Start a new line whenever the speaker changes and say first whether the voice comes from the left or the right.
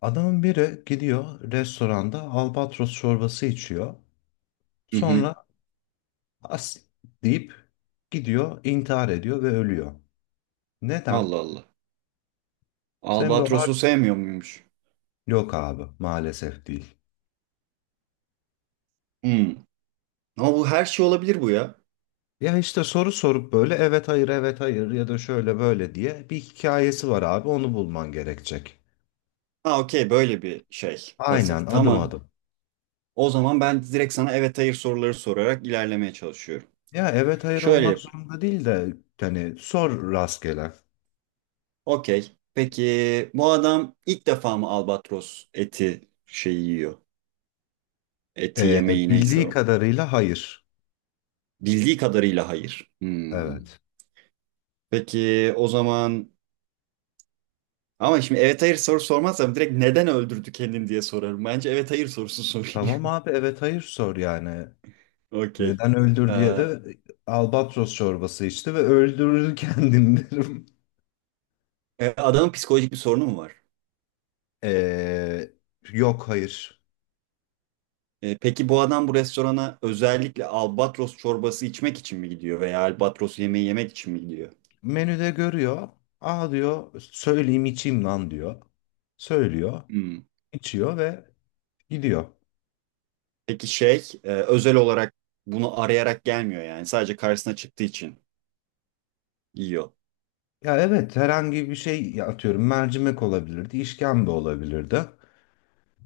left: Adamın biri gidiyor restoranda albatros çorbası içiyor.
right: Hı hı.
left: Sonra as deyip gidiyor, intihar ediyor ve ölüyor. Neden?
right: Allah Allah.
left: Sen bu har
right: Albatros'u sevmiyor muymuş?
left: yok abi maalesef değil.
right: Hmm. Ama bu her şey olabilir bu ya.
left: Ya işte soru sorup böyle evet hayır evet hayır ya da şöyle böyle diye bir hikayesi var abi onu bulman gerekecek.
right: Ha okey böyle bir şey. Puzzle.
left: Aynen adım
right: Tamam.
left: adım.
right: O zaman ben direkt sana evet hayır soruları sorarak ilerlemeye çalışıyorum.
left: Ya evet hayır
right: Şöyle
left: olmak
right: yap.
left: zorunda değil de hani sor rastgele.
right: Okey. Peki bu adam ilk defa mı albatros eti şeyi yiyor? Eti
left: Ee,
right: yemeği neyse
left: Bildiği
right: o.
left: kadarıyla hayır.
right: Bildiği kadarıyla hayır. Hmm.
left: Evet.
right: Peki o zaman, ama şimdi evet hayır soru sormazsam direkt neden öldürdü kendini diye sorarım. Bence evet hayır sorusu sorayım.
left: Tamam abi evet hayır sor yani.
right: Okey.
left: Neden öldür diye
right: Ee,
left: de albatros çorbası içti ve öldürür kendini derim.
right: adamın psikolojik bir sorunu mu var?
left: Ee, Yok hayır.
right: Peki bu adam bu restorana özellikle albatros çorbası içmek için mi gidiyor veya albatros yemeği yemek için mi gidiyor?
left: Menüde görüyor. Aa diyor söyleyeyim içeyim lan diyor. Söylüyor,
right: Hmm.
left: içiyor ve gidiyor.
right: Peki şey özel olarak bunu arayarak gelmiyor yani, sadece karşısına çıktığı için yiyor.
left: Ya evet herhangi bir şey ya atıyorum mercimek olabilirdi, işkembe olabilirdi.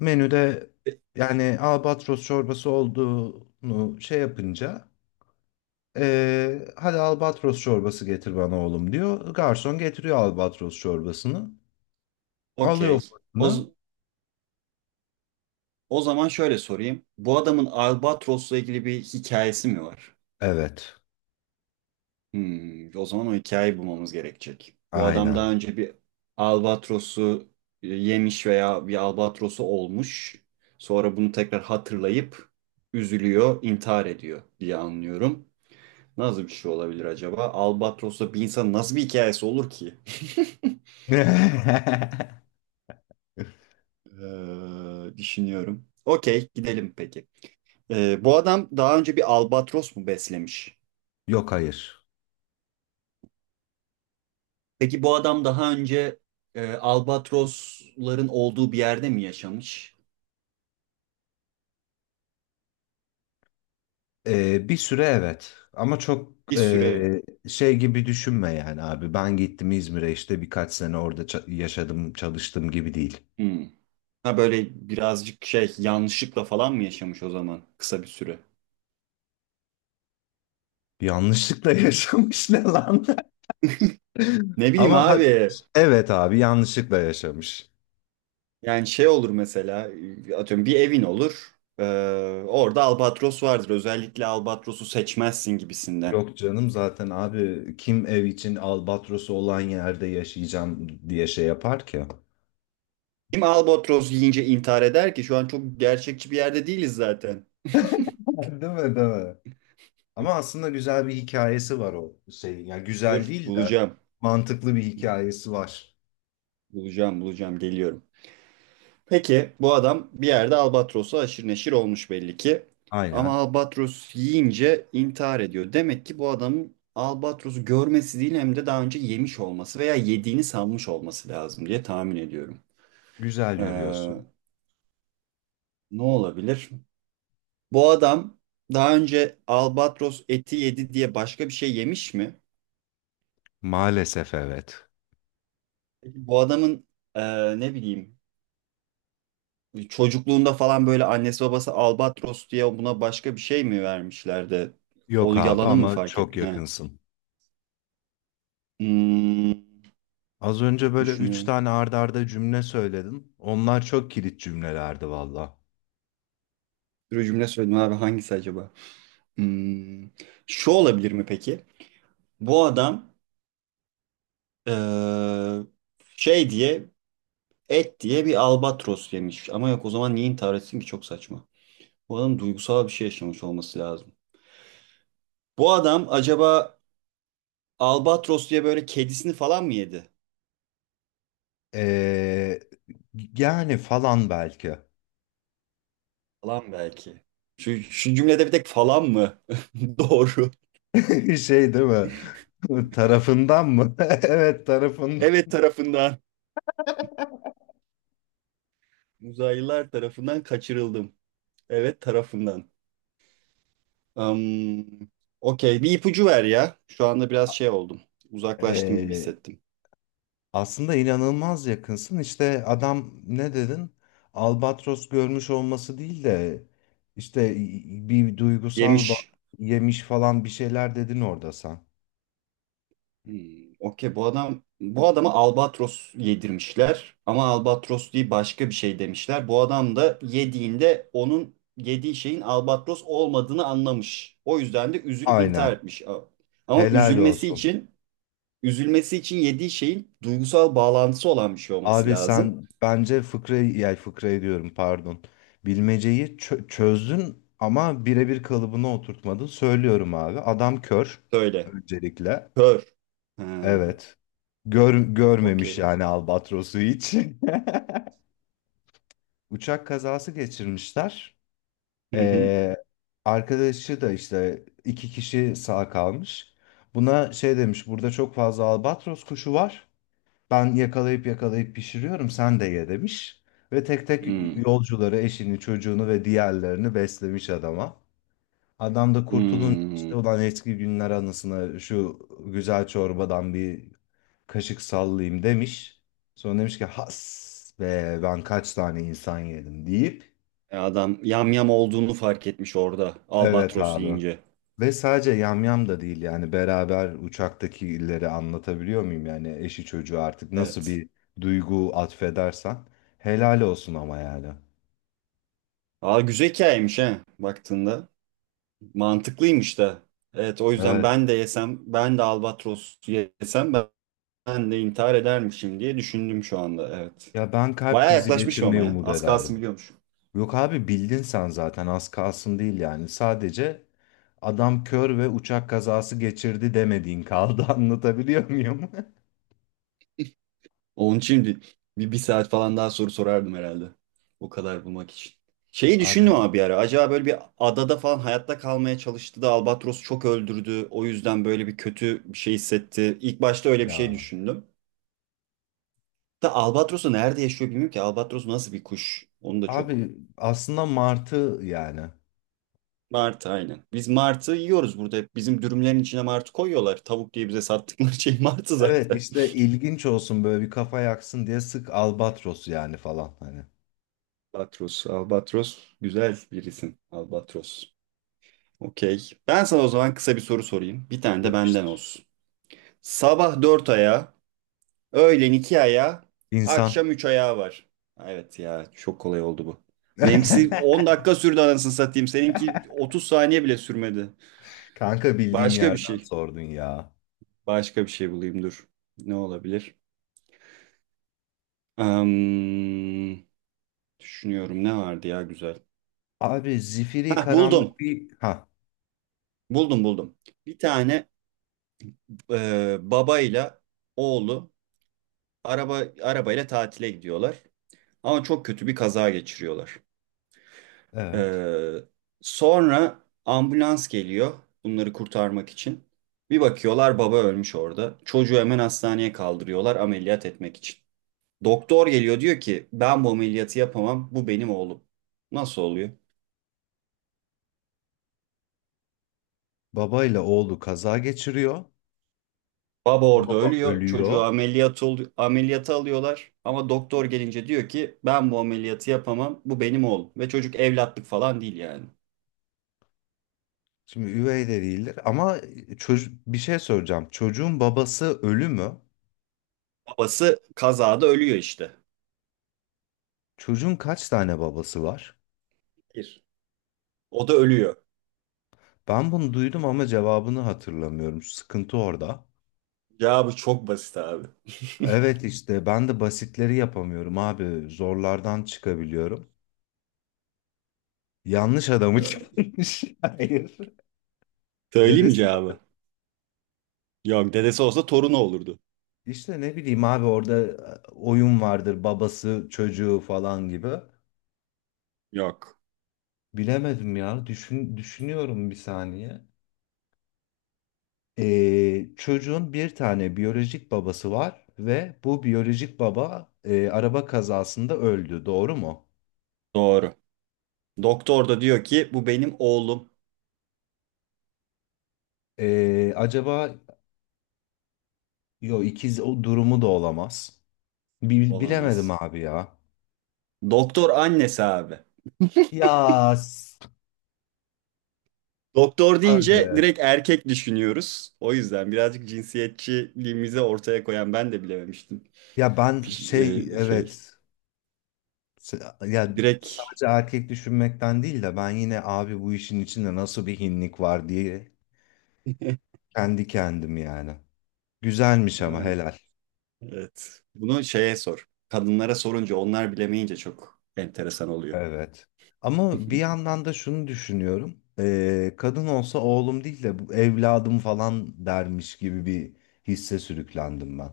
left: Menüde
right: E,
left: yani albatros çorbası olduğunu şey yapınca hadi albatros çorbası getir bana oğlum diyor. Garson getiriyor albatros çorbasını.
right: Okey.
left: Alıyor
right: O,
left: fırını.
right: z- o zaman şöyle sorayım. Bu adamın albatrosla ilgili bir hikayesi mi var?
left: Evet.
right: O zaman o hikayeyi bulmamız gerekecek. Bu adam
left: Aynen.
right: daha önce bir albatrosu yemiş veya bir albatrosu olmuş. Sonra bunu tekrar hatırlayıp üzülüyor, intihar ediyor diye anlıyorum. Nasıl bir şey olabilir acaba? Albatrosla bir insan nasıl bir hikayesi olur ki? Düşünüyorum. Okey, gidelim peki. Bu adam daha önce bir albatros mu beslemiş?
left: Yok hayır.
right: Peki bu adam daha önce albatrosların olduğu bir yerde mi yaşamış?
left: Bir süre evet. Ama çok
right: Bir süre.
left: şey gibi düşünme yani abi. Ben gittim İzmir'e işte birkaç sene orada yaşadım çalıştım gibi değil.
right: Hmm. Ha böyle birazcık şey, yanlışlıkla falan mı yaşamış o zaman kısa bir süre?
left: Yanlışlıkla yaşamış ne lan?
right: Ne bileyim
left: Ama
right: abi.
left: evet abi yanlışlıkla yaşamış.
right: Yani şey olur mesela, atıyorum bir evin olur. Orada albatros vardır. Özellikle albatrosu seçmezsin gibisinden.
left: Yok canım zaten abi kim ev için albatrosu olan yerde yaşayacağım diye şey yapar ki.
right: Kim albatros yiyince intihar eder ki? Şu an çok gerçekçi bir yerde değiliz zaten.
left: Değil mi, değil mi? Ama aslında güzel bir hikayesi var o şeyin. Yani güzel
right: Dur
left: değil de
right: bulacağım.
left: mantıklı bir hikayesi var.
right: Bulacağım bulacağım geliyorum. Peki bu adam bir yerde albatrosu aşırı neşir olmuş belli ki. Ama
left: Aynen.
right: albatros yiyince intihar ediyor. Demek ki bu adamın albatrosu görmesi değil, hem de daha önce yemiş olması veya yediğini sanmış olması lazım diye tahmin ediyorum.
left: Güzel yürüyorsun.
right: Ee, ne olabilir? Bu adam daha önce albatros eti yedi diye başka bir şey yemiş mi?
left: Maalesef evet.
right: Peki bu adamın ne bileyim, çocukluğunda falan böyle annesi babası Albatros diye buna başka bir şey mi vermişler de
left: Yok
right: onu,
left: abi
right: yalanı mı
left: ama
right: fark
left: çok
right: etmiş? He.
left: yakınsın.
right: Hmm,
left: Az önce böyle üç
right: düşünüyorum.
left: tane arda arda cümle söyledim. Onlar çok kilit cümlelerdi valla.
right: Bir cümle söyledim abi, hangisi acaba? Hmm, şu olabilir mi peki? Bu adam eee, şey diye, et diye bir albatros yemiş. Ama yok, o zaman niye intihar etsin ki, çok saçma. Bu adam duygusal bir şey yaşamış olması lazım. Bu adam acaba albatros diye böyle kedisini falan mı yedi?
left: Ee, yani falan belki.
right: Falan belki. Şu cümlede bir tek falan mı? Doğru.
left: Şey değil mi? Tarafından mı? Evet tarafından.
right: Evet, tarafından. Uzaylılar tarafından kaçırıldım. Evet tarafından. Am, okey bir ipucu ver ya. Şu anda biraz şey oldum. Uzaklaştım gibi
left: Ee,
right: hissettim.
left: aslında inanılmaz yakınsın. İşte adam ne dedin? Albatros görmüş olması değil de işte bir duygusal bağ
right: Yemiş.
left: yemiş falan bir şeyler dedin orada sen.
right: Okey, bu adam, bu adama albatros yedirmişler ama albatros değil başka bir şey demişler. Bu adam da yediğinde onun yediği şeyin albatros olmadığını anlamış. O yüzden de üzülüp intihar
left: Aynen.
right: etmiş. Ama
left: Helal
right: üzülmesi
left: olsun.
right: için üzülmesi için yediği şeyin duygusal bağlantısı olan bir şey olması
left: Abi
right: lazım.
left: sen bence fıkrayı, yani fıkrayı diyorum pardon. Bilmeceyi çözdün ama birebir kalıbına oturtmadın. Söylüyorum abi. Adam kör
right: Söyle.
left: öncelikle.
right: Kör. Ha,
left: Evet. Görmemiş
right: okey.
left: yani albatrosu hiç. Uçak kazası geçirmişler.
right: Hı hı.
left: Ee, arkadaşı da işte iki kişi sağ kalmış. Buna şey demiş, burada çok fazla albatros kuşu var. Ben yakalayıp yakalayıp pişiriyorum, sen de ye demiş. Ve tek tek
right: Hmm,
left: yolcuları, eşini, çocuğunu ve diğerlerini beslemiş adama. Adam da kurtulun işte
right: hmm.
left: ulan eski günler anısına şu güzel çorbadan bir kaşık sallayayım demiş. Sonra demiş ki has be ben kaç tane insan yedim deyip
right: Adam yamyam olduğunu fark etmiş orada,
left: evet
right: albatros
left: abi.
right: yiyince.
left: Ve sadece yamyam da değil yani beraber uçaktakileri anlatabiliyor muyum yani eşi çocuğu artık nasıl
right: Evet.
left: bir duygu atfedersen helal olsun ama yani.
right: Aa, güzel hikayeymiş he, baktığında. Mantıklıymış da. Evet, o yüzden
left: Evet.
right: ben de yesem, ben de albatros yesem ben de intihar edermişim diye düşündüm şu anda. Evet.
left: Ya ben kalp
right: Baya
left: krizi
right: yaklaşmışım ama
left: geçirmeyi
right: ya.
left: umut
right: Az
left: ederdim.
right: kalsın biliyormuşum.
left: Yok abi bildin sen zaten az kalsın değil yani. Sadece adam kör ve uçak kazası geçirdi demediğin kaldı anlatabiliyor muyum?
right: Onun için bir saat falan daha soru sorardım herhalde. O kadar bulmak için. Şeyi düşündüm
left: Abi
right: ama bir ara. Acaba böyle bir adada falan hayatta kalmaya çalıştı da albatros çok öldürdü, o yüzden böyle bir kötü bir şey hissetti. İlk başta öyle bir şey
left: ya.
right: düşündüm. Da Albatros'u nerede yaşıyor bilmiyorum ki. Albatros nasıl bir kuş? Onu da çok.
left: Abi aslında martı yani.
right: Martı, aynen. Biz martı yiyoruz burada. Hep bizim dürümlerin içine martı koyuyorlar. Tavuk diye bize sattıkları şey martı
left: Evet
right: zaten.
left: işte ilginç olsun böyle bir kafa yaksın diye sık albatros yani falan hani.
right: Albatros. Albatros güzel bir isim. Albatros. Okey. Ben sana o zaman kısa bir soru sorayım. Bir tane de benden
left: Yapıştır.
right: olsun. Sabah dört ayağı, öğlen iki ayağı,
left: İnsan.
right: akşam üç ayağı var. Evet ya, çok kolay oldu bu. Benimkisi 10 dakika sürdü anasını satayım. Seninki 30 saniye bile sürmedi.
left: Kanka bildiğim
right: Başka bir
left: yerden
right: şey.
left: sordun ya.
right: Başka bir şey bulayım dur. Ne olabilir? Am, düşünüyorum ne vardı ya güzel.
left: Abi zifiri
right: Ha, buldum.
left: karanlık bir... Ha
right: Buldum buldum. Bir tane babayla oğlu arabayla tatile gidiyorlar. Ama çok kötü bir kaza geçiriyorlar.
left: evet.
right: E, sonra ambulans geliyor bunları kurtarmak için. Bir bakıyorlar, baba ölmüş orada. Çocuğu hemen hastaneye kaldırıyorlar ameliyat etmek için. Doktor geliyor, diyor ki ben bu ameliyatı yapamam, bu benim oğlum. Nasıl oluyor?
left: Baba ile oğlu kaza geçiriyor.
right: Baba orada
left: Baba
right: ölüyor,
left: ölüyor.
right: çocuğu ameliyat oluyor, ameliyata alıyorlar ama doktor gelince diyor ki ben bu ameliyatı yapamam, bu benim oğlum. Ve çocuk evlatlık falan değil yani.
left: Şimdi üvey de değildir ama çocuk bir şey soracağım. Çocuğun babası ölü mü?
right: Babası kazada ölüyor işte.
left: Çocuğun kaç tane babası var?
right: Bir. O da ölüyor.
left: Ben bunu duydum ama cevabını hatırlamıyorum. Sıkıntı orada.
right: Cevabı çok basit abi.
left: Evet işte ben de basitleri yapamıyorum abi. Zorlardan çıkabiliyorum. Yanlış adamı
right: Ee,
left: çıkmış. Hayır.
right: söyleyeyim mi
left: Dedesi mi?
right: cevabı? Yok, dedesi olsa torunu olurdu.
left: İşte ne bileyim abi orada oyun vardır babası çocuğu falan gibi.
right: Yok.
left: Bilemedim ya. Düşünüyorum bir saniye. Çocuğun bir tane biyolojik babası var ve bu biyolojik baba araba kazasında öldü. Doğru mu?
right: Doğru. Doktor da diyor ki bu benim oğlum.
left: Acaba Yo ikiz o durumu da olamaz. Bilemedim
right: Olamaz.
left: abi ya.
right: Doktor annesi abi.
left: Ya s-
right: Doktor
left: abi.
right: deyince direkt erkek düşünüyoruz. O yüzden birazcık cinsiyetçiliğimizi ortaya koyan ben de bilememiştim.
left: Ya ben
right: Piş-
left: şey
right: Şey,
left: evet S- ya
right: direkt
left: sadece erkek düşünmekten değil de ben yine abi bu işin içinde nasıl bir hinlik var diye kendi kendim yani. Güzelmiş ama
right: yani,
left: helal.
right: evet. Bunu şeye sor. Kadınlara sorunca, onlar bilemeyince çok enteresan oluyor.
left: Evet. Ama bir yandan da şunu düşünüyorum. Kadın olsa oğlum değil de bu evladım falan dermiş gibi bir hisse sürüklendim ben.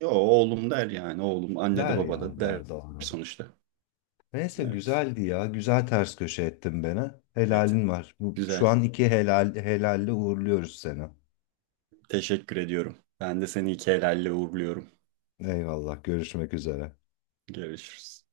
right: Yo, oğlum der yani. Oğlum anne de
left: Der
right: baba
left: ya
right: da der
left: der doğru.
right: sonuçta.
left: Neyse
right: Evet.
left: güzeldi ya. Güzel ters köşe ettin beni.
right: Evet.
left: Helalin var. Bu, şu
right: Güzel.
left: an iki helal, helalle uğurluyoruz seni.
right: Teşekkür ediyorum. Ben de seni iki helalle uğurluyorum.
left: Eyvallah. Görüşmek üzere.
right: Görüşürüz.